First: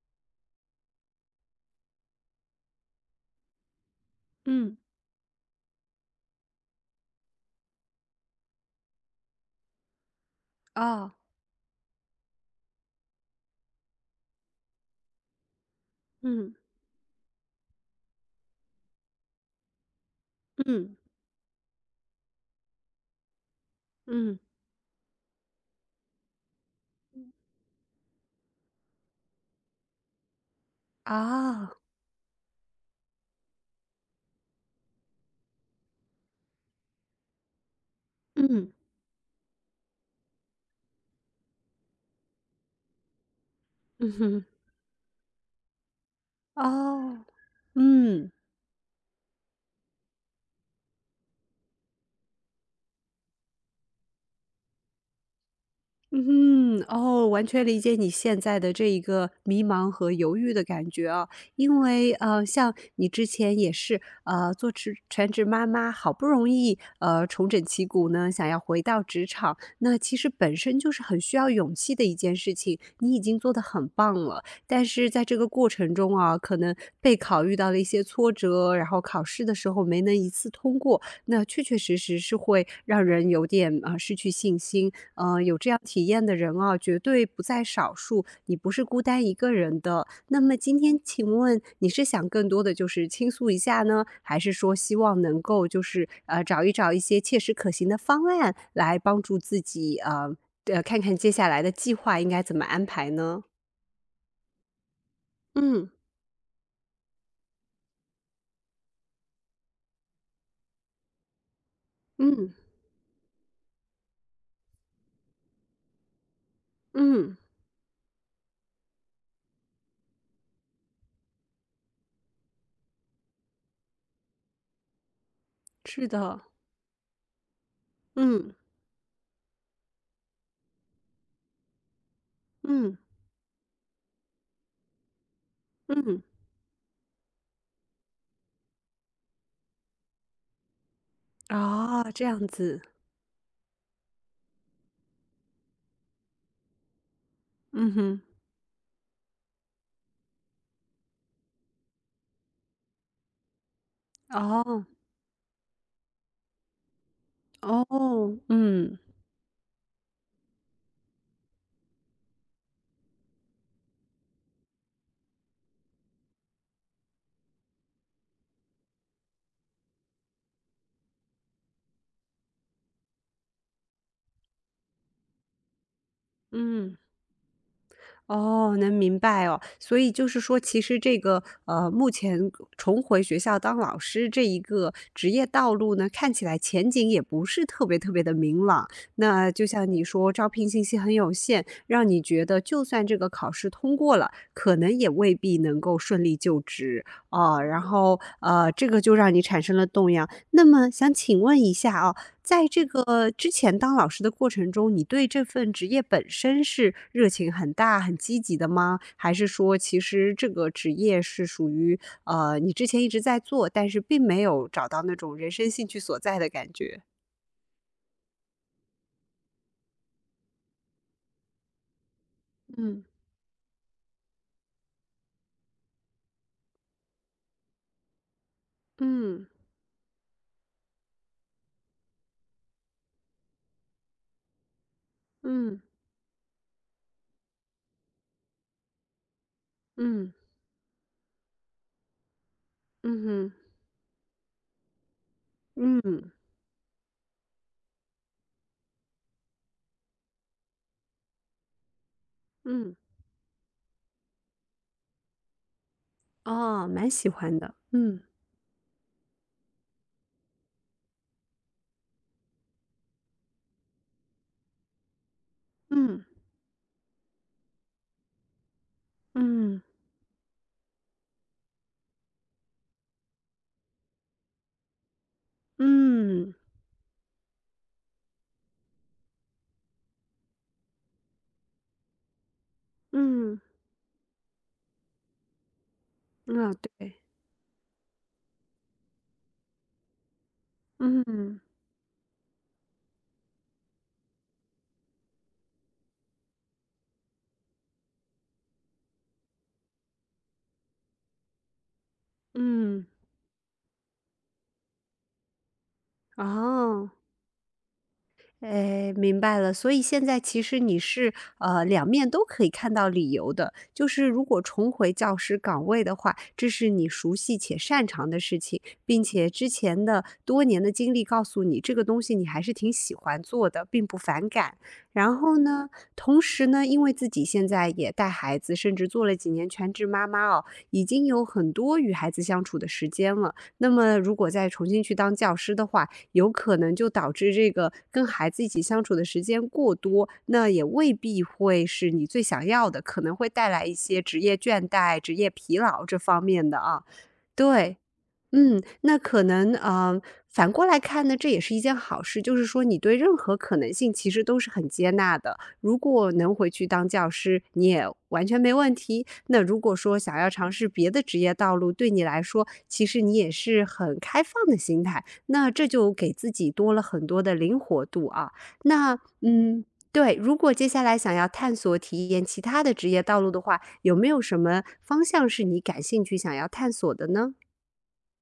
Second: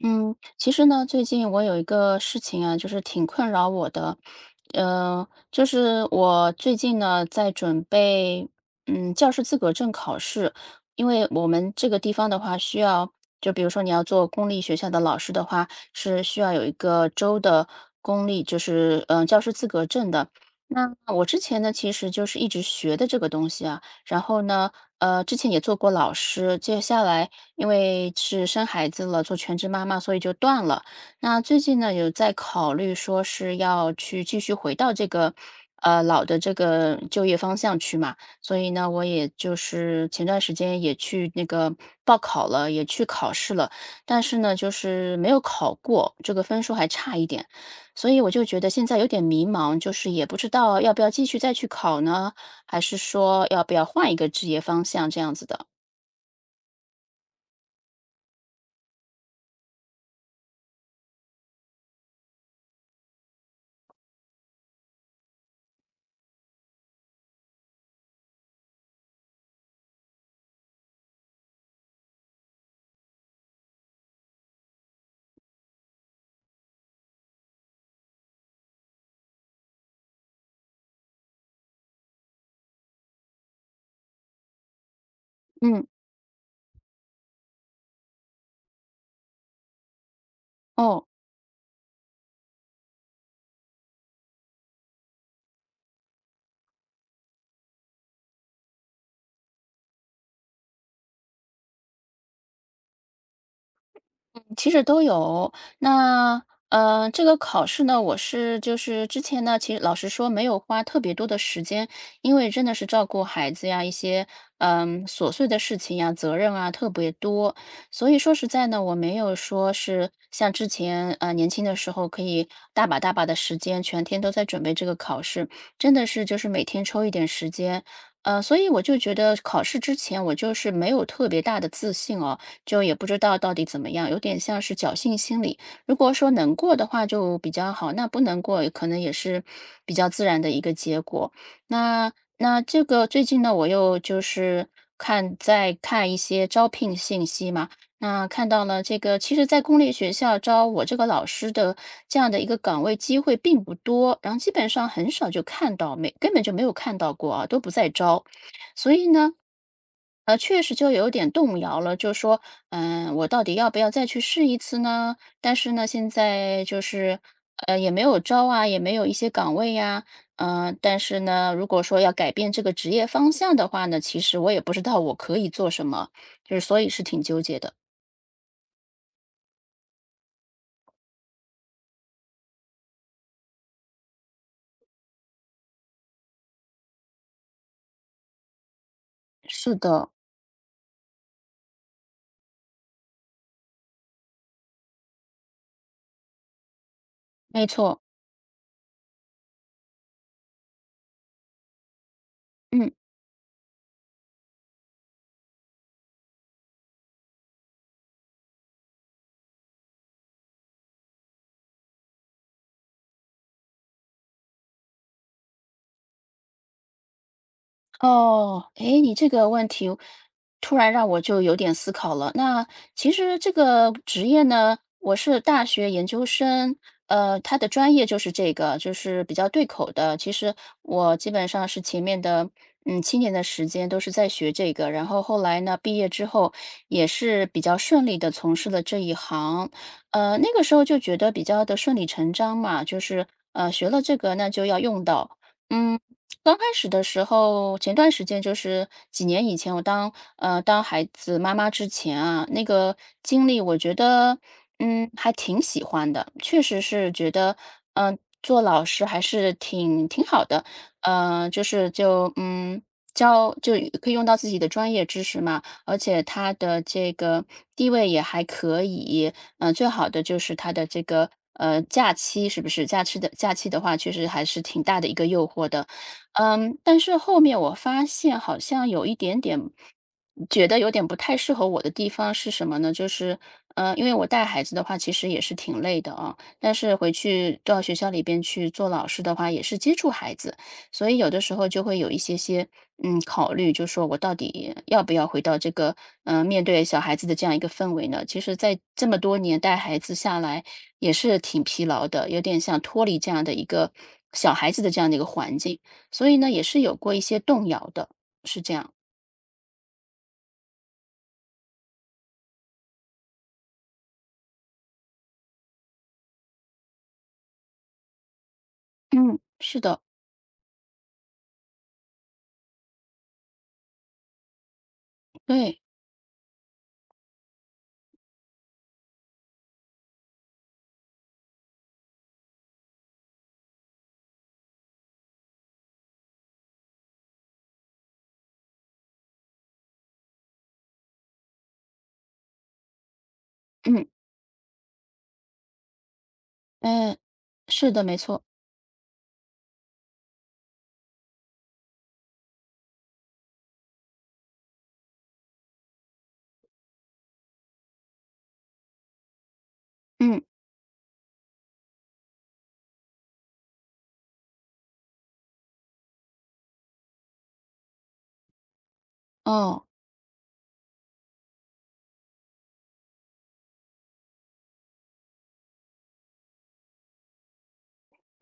嗯，其实呢，最近我有一个事情啊，就是挺困扰我的，嗯，就是我最近呢在准备，教师资格证考试，因啊，为我们这个地方的话，需要就比如说你要做公立学校的老师的话，是需要嗯，有一个州的公立，就是教师资格证的。那嗯，我之前呢，其实就是一直学的这个东西啊，然嗯，后呢，之前也做过老师，接下来。因为是生孩子了，做全职妈妈，所以就断了。那最啊，近呢，有在考虑说是要去继续回到这个，老的这个就业方向去嘛。所以嗯，呢，我也就是前段时间也去那个报考了，也去考试了，嗯但是哼，呢，就是没有考过，这个分数还差哦，一点。所以我嗯。就觉得现在有点迷茫，就是也不知道要不要继续再去考呢，还是说要不要换一个职业方向这样子的。嗯，哦，完全理解你现在的这一个迷茫和犹豫的感觉啊，因为像你之前也是做全职妈妈，好不容易重整旗鼓呢，想要回到职场，那其实本身就是很需要勇气的一件事情，你已经做得很棒了，但是在这个过程中啊，可能备考遇到了一些挫折，然后考试的时候没能一次通过，那确确实实是会让人有点啊失去信心，有这样嗯，体验的人啊，绝对不在少数，你不是孤单一个人的。那么今天哦。请问你是想更多的就是倾诉一下呢，还是说希望能够就是找一找一些切实可行的方案来帮助自己看看接下来的计划应该怎么安排呢？其实都有。嗯那这个考试呢，我是就是之前呢，其实老实说没有花特别多的时间，因为嗯真的是照顾孩子呀，一些琐碎的事情呀，责任啊特别嗯，多，所以说实在呢，我没有说是像之前年轻的时候可以大把大把的时间，全天都在准备这个考试，真的是是就的，是每天抽一点时间。嗯所以我就觉得考试之前我就是没有特别大的自信哦，就也嗯不知道到底怎么样，有点像是侥幸心理。如果嗯，说能过的话就比较好，那不能过可能也是比较自然的一个结果。哦，那这样那子，这个最近呢，我又就是在看一些招聘信息嘛，嗯哼，那看到了这个，其实，在公立学校招我这个老师的这样的一个岗位机会并不多，然后基本哦上很少就看到，没根本就没有看到过啊，都不在招。哦，所嗯以呢，确实就有点动摇了，就说，我到底要不要再去试一次呢？但是呢，现在就是，也没有招啊，也没有一些岗位呀，但是呢，如果说要改变这个职业方向的话呢，其实我也不知道我可以做什么，就是所以嗯。是挺纠结的。哦，能明白哦。所以就是说，其实这个目前重回学校当老师这一个职业道路呢，看起来前景也不是特别特别的明朗。那就是像你的，说，招聘信息很有限，让你觉得就算这个考试通过了，可能也未必能够顺利就职啊。没然错，后这个就让你产生了动摇。那么想请问一下啊，在这嗯。个之前当老师的过程中，你对这份职业本身是热情很大、很积极的吗？还是说其实这个职业是属于，你之前一直在做，但是并没有找到那种人生兴趣所在的感觉？哦，诶，你这个问题突然让我就有点思考了。那嗯其实这个职业呢，我是大学研究生，他的专业就是这个，就是比嗯较对口的。其实我基本上是前面的，7年的时间都是在学这个，然后后来呢，嗯毕业之后也是比较顺利的从事了这一行。嗯那个时候就觉得比较的顺理成章嘛，就嗯是哼，学了这个那就要用到，嗯。嗯刚开始的时候，前段时间就是几年以前，我当孩子妈妈之前啊，那嗯，个经历，我觉得还挺喜欢的，确实哦，是蛮喜觉得欢的，嗯做老师还是挺好的，呃就是就嗯教就可以用到自己的专业知识嘛，而且嗯他的这个地位也还可以，嗯最好的就是他的这个。假期是不是假期的假期的话，确实还是挺大的一个诱惑的。嗯但是后面我发现好像有一点点，觉得有点不太适合我的地方是什么呢？就是，嗯，因为我带孩子的话，其实也是挺累的啊，但啊，是回对，去到学校里边去做老师的话，也是接触孩子，所以有的时嗯候就会有一些些，考虑，就说我到底要不要回到这个，面对小孩子的这样一个氛围呢？其实，在这么多年带孩子下来，也是挺疲劳的，有点像脱嗯，离这样的一个小孩子的这样的一个环境。所以呢，也是有哦。过一些动摇的，是这样。哎，明白了。所以现在其实你是两面都可以看到理由的，就是如果重回教师岗位的话，这是你熟悉且擅长的事情，并嗯，且之是的，前的多年的经历告诉你，这个东西你还是挺喜欢做的，并不反感。然后对，呢，同时呢，因为自己现在也带孩子，甚至做了几年全职妈妈哦，已经有很多与孩子相处的时间了。那么如果再重新去当教师的话，有可能就导致这个跟孩子一起相处的时间过多，那也未必会是你最想要的，可能会带来一嗯，些职业倦怠、职业疲劳这方面的啊。嗯，是对，的，没错，嗯，那可能，反过来看呢，这也是一件好事，就是说你对任何可能性其实都是很接纳的。如果能回去当教师，你也完全没问题。那如果说想嗯，要尝试别的职业道路，对你来说，其实你也是很开放的心态，那这就给自己多了很多的灵活度啊。那，嗯，哦。对，如果接下来想要探索体验其他的职业道路的话，有没有什么方向是你感兴趣想要探索的呢？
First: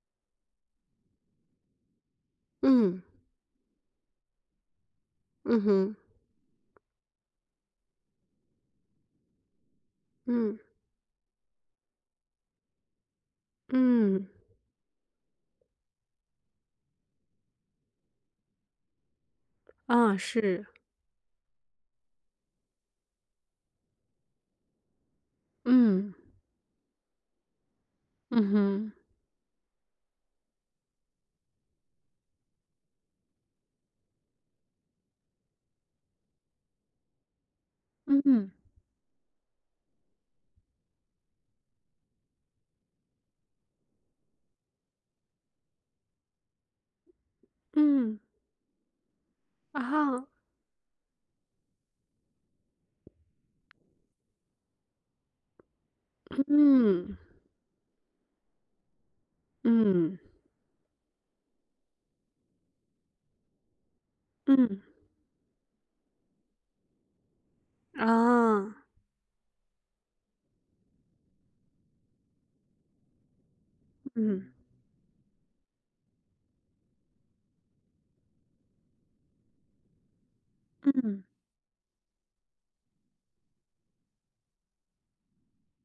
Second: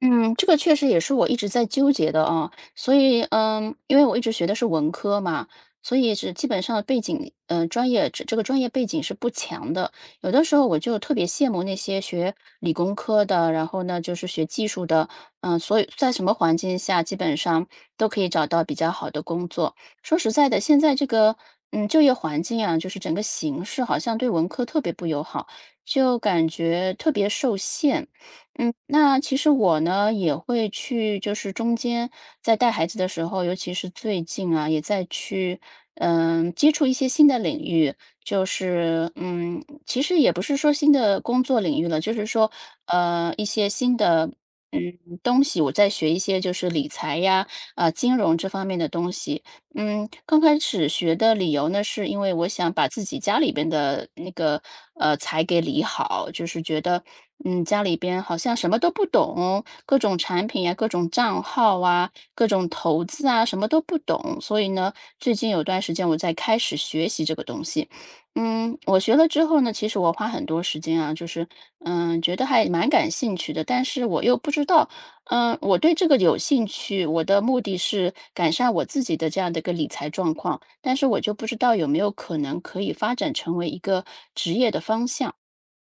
嗯，这个确实也是我一直在纠结的啊，所嗯。以，因为我一直学的是文科嘛，嗯所哼，以是基本上背景，专业这这个专业背景是不强的。有的时嗯，候我就特别羡慕那些学理工科的，然后呢就是嗯，学技术的，所以在什么环境下基本上都可以找到比较好的工作。啊，说实在的，是，现在这个，就业环境啊，就是整个形势好像对文科特别不友好，嗯，就感觉特别受限。嗯哼，那其实我呢也会去，就是中间在带孩子的时候，尤其是最近啊，也在去，接触一些新的领域，就嗯，是，其实也不是说新的工作领域了，就是说，一些新的，东西，我在学一些就是理财呀，啊、金嗯，融这方面的东西。啊，刚开始学的理由呢，是因为我想把自己家里边的那个财给理好，就是觉得嗯，家里边好像什么都不懂，各种嗯，产品啊、各种账号啊、各种投资啊，什么都不懂。所以嗯，呢，最近有段时间我在开始学习这个东西。啊，我学了之后呢，其实我花很多时间啊，就是觉得还蛮感兴趣的，但是我又不嗯，知道。我对这个有兴趣，我的目的是改善我自己的这样的一个理财状况，但是我嗯。就不知道有没有可能可以发展成为一个职业的方向。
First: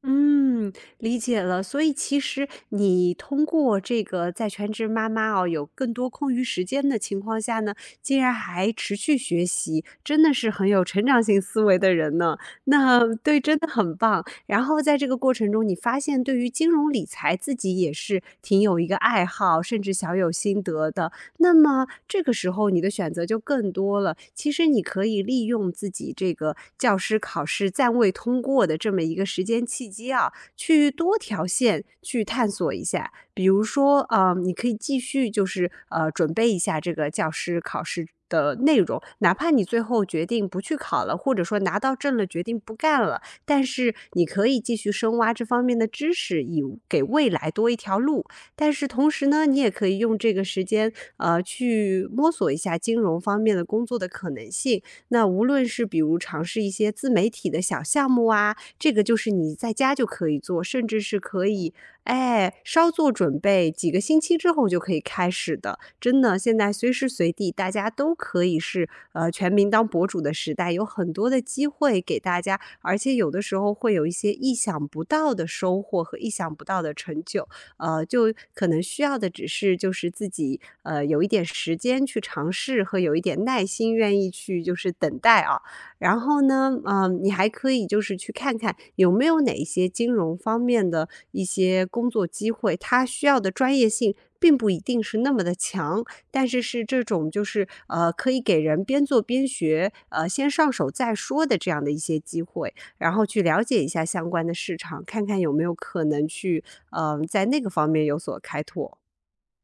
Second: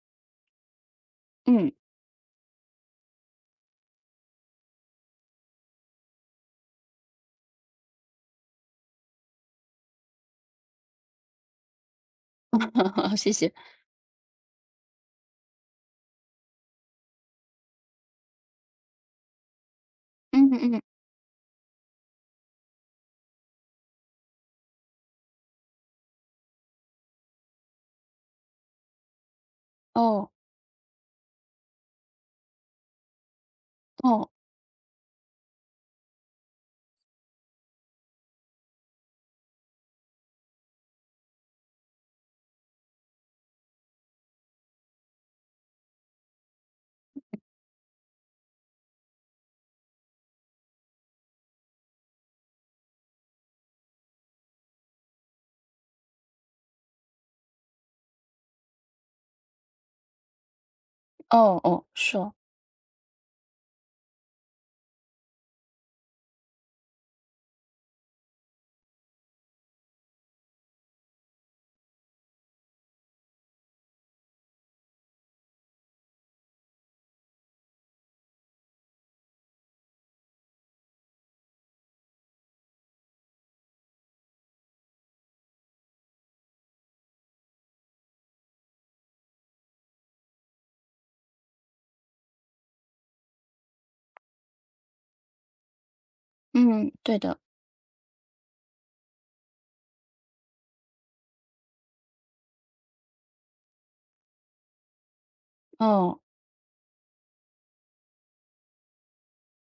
嗯，理解了。嗯，所以其实你通过这个在全职妈妈哦，有更多空余时间的情况下呢，竟然还持续学习，真的是很有成长性思维的人呢。那 谢对，谢。真的很棒。然后在这个过程中，你发现对于金融理财自己也是挺有一个爱好，甚至小有嗯心嗯，嗯得的。那么这个时候你的选择就更多了。其实你可以利用自己这个教师考试暂未通过的这么一个时间契机哦啊，去多条线去探索一下。比如说，哦你可以继续就是准备一下这个教师考试的内容，哪怕你最后决定不去考了，或者说拿到证了决定不干了，但是你可以继续深挖这方面的知识，以给未来多一条路。但是同时呢，你也可以用这个时间，去摸索一下金融方面的工作的可能性。那无论是比如尝试一些自媒体的小项目啊，这个就是你在家就可以做，甚至是可哦以，哦，说，哎，稍作准备，几个星期之后就可以开始的。真的，现在随时随地大家都可以是全民当博主的时代，有很多的机会给大家，而且有的时候会有一些意想不到的收获和意想不到的成就。就可能需要的只是就是自己，有一点时间去尝试和有一点耐心愿意去就是等待啊。然后呢，嗯，你还可以就是去看看有没有哪一些金融方面的一些工作机会，它需要的专业性并不一定是那么的强，但是是嗯，这对种的，就是，可以给人边做边学，先上手再说的这样的一些机会。然后去了解一下相关的市场，看看有没有可哦。能去，嗯，在那个方面有所开拓。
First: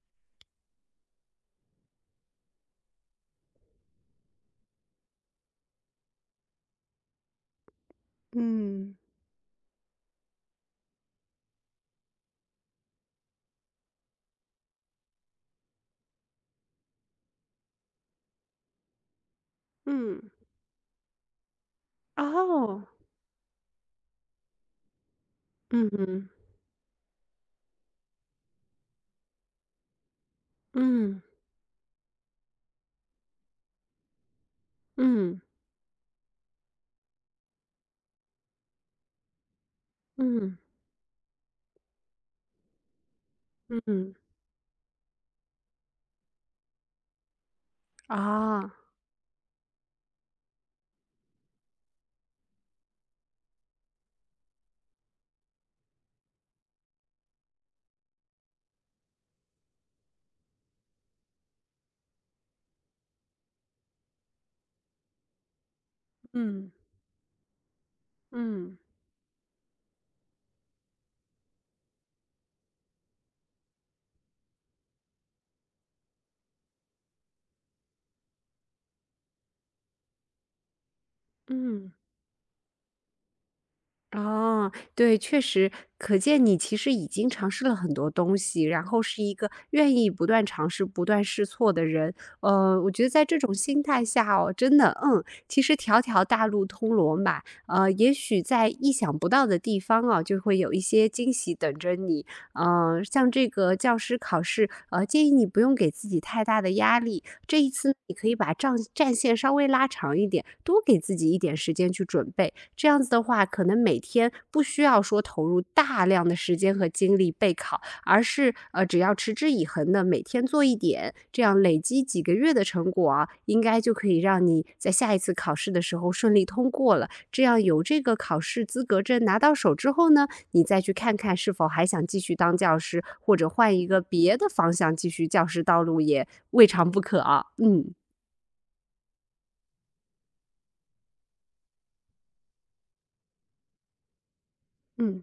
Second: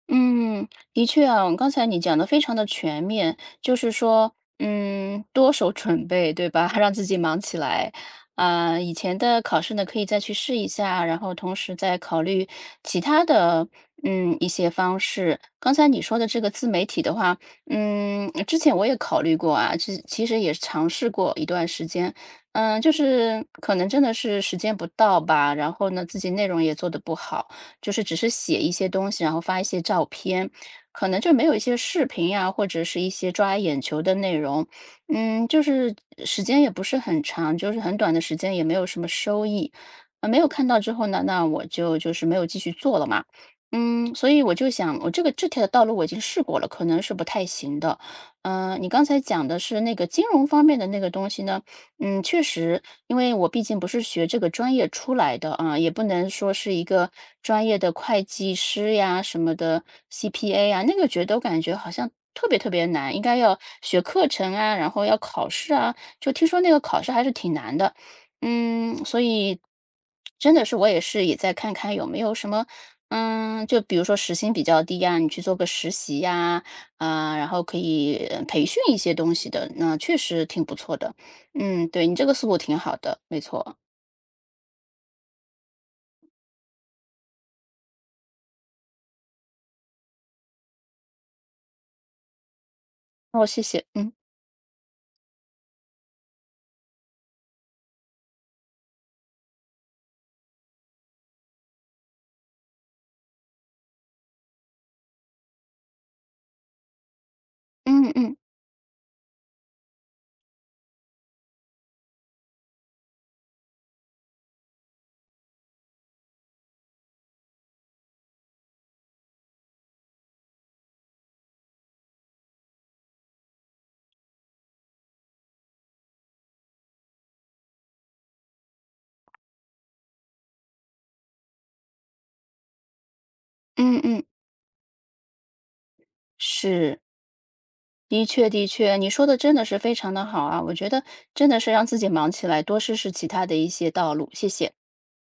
嗯，的确啊，刚才你讲的非常的全面，就是说，多手准备，对吧？让自己忙起来。啊，以嗯，前的考试呢，可以再去试一下，然后同时再考虑其他的，一些方式。刚才你说的这个自媒体的话，之前我也考虑过啊，其嗯，其实也尝试过一段时间。哦，就是可能真的是时间不到吧，然嗯后呢，自哼己内容也做得不好。就是只是写一些东西，然后发一些照片，可能嗯就没有一些视频呀，或者是一些抓眼球的内容。嗯，就是时间也不是很长，就是很短的时间，也没有什么收益。啊，没有嗯，看到之后呢，那我就是没有继续做了嘛。嗯，嗯，所以我就想，我这条道路我已经试过了，可能是不太行的。啊，你刚才讲的是那个金融方面的那个东西呢？确实，因为我毕竟不是学这个专业出来的啊，也不能说是一个专业的会计师呀什么的，CPA 呀，那个觉得我感觉好像特别特别难，应该要学课程啊，然后要考试啊，就听说那嗯，个考试还是挺难的。嗯，所以真的是我也在看看有没有什么，就比如说时薪比较低呀，你去做个实习呀，啊，然后可以培训一些东西的，那确实挺不错的。嗯，嗯。对，你这个思路挺好的，没错。哦，对，确实，可见你其实已经尝试了很多东西，然后是一个愿意不断尝试、不断试错的人。我觉得在这哦，种谢心谢。态嗯下哦，真的，嗯，其实条条大路通罗马，也许在意想不到的地方啊，就会有一些惊喜等着你。像这个教师考试，建议你不用给自己太大的压力。这一次嗯你可以嗯把战线稍微拉长一点，多给自己一点时间去准备。这样子的话，可能每天不需要说投入大量的时间和精力备考，而是只要持之以恒的每天做一点，这样累积几个月的成果啊，应该就可以让你在下一次考试的时候顺利通过了。这样有这个考试资格证拿到手之后呢，你再去看看是否还想继续当教师，或者换一嗯个嗯，别的方向继续教师道路也未尝是，不可啊。嗯。的确的确，你说的真的是非常的好啊，我觉得真的是让自己忙起来，多试试其他的一些道路，谢谢。嗯。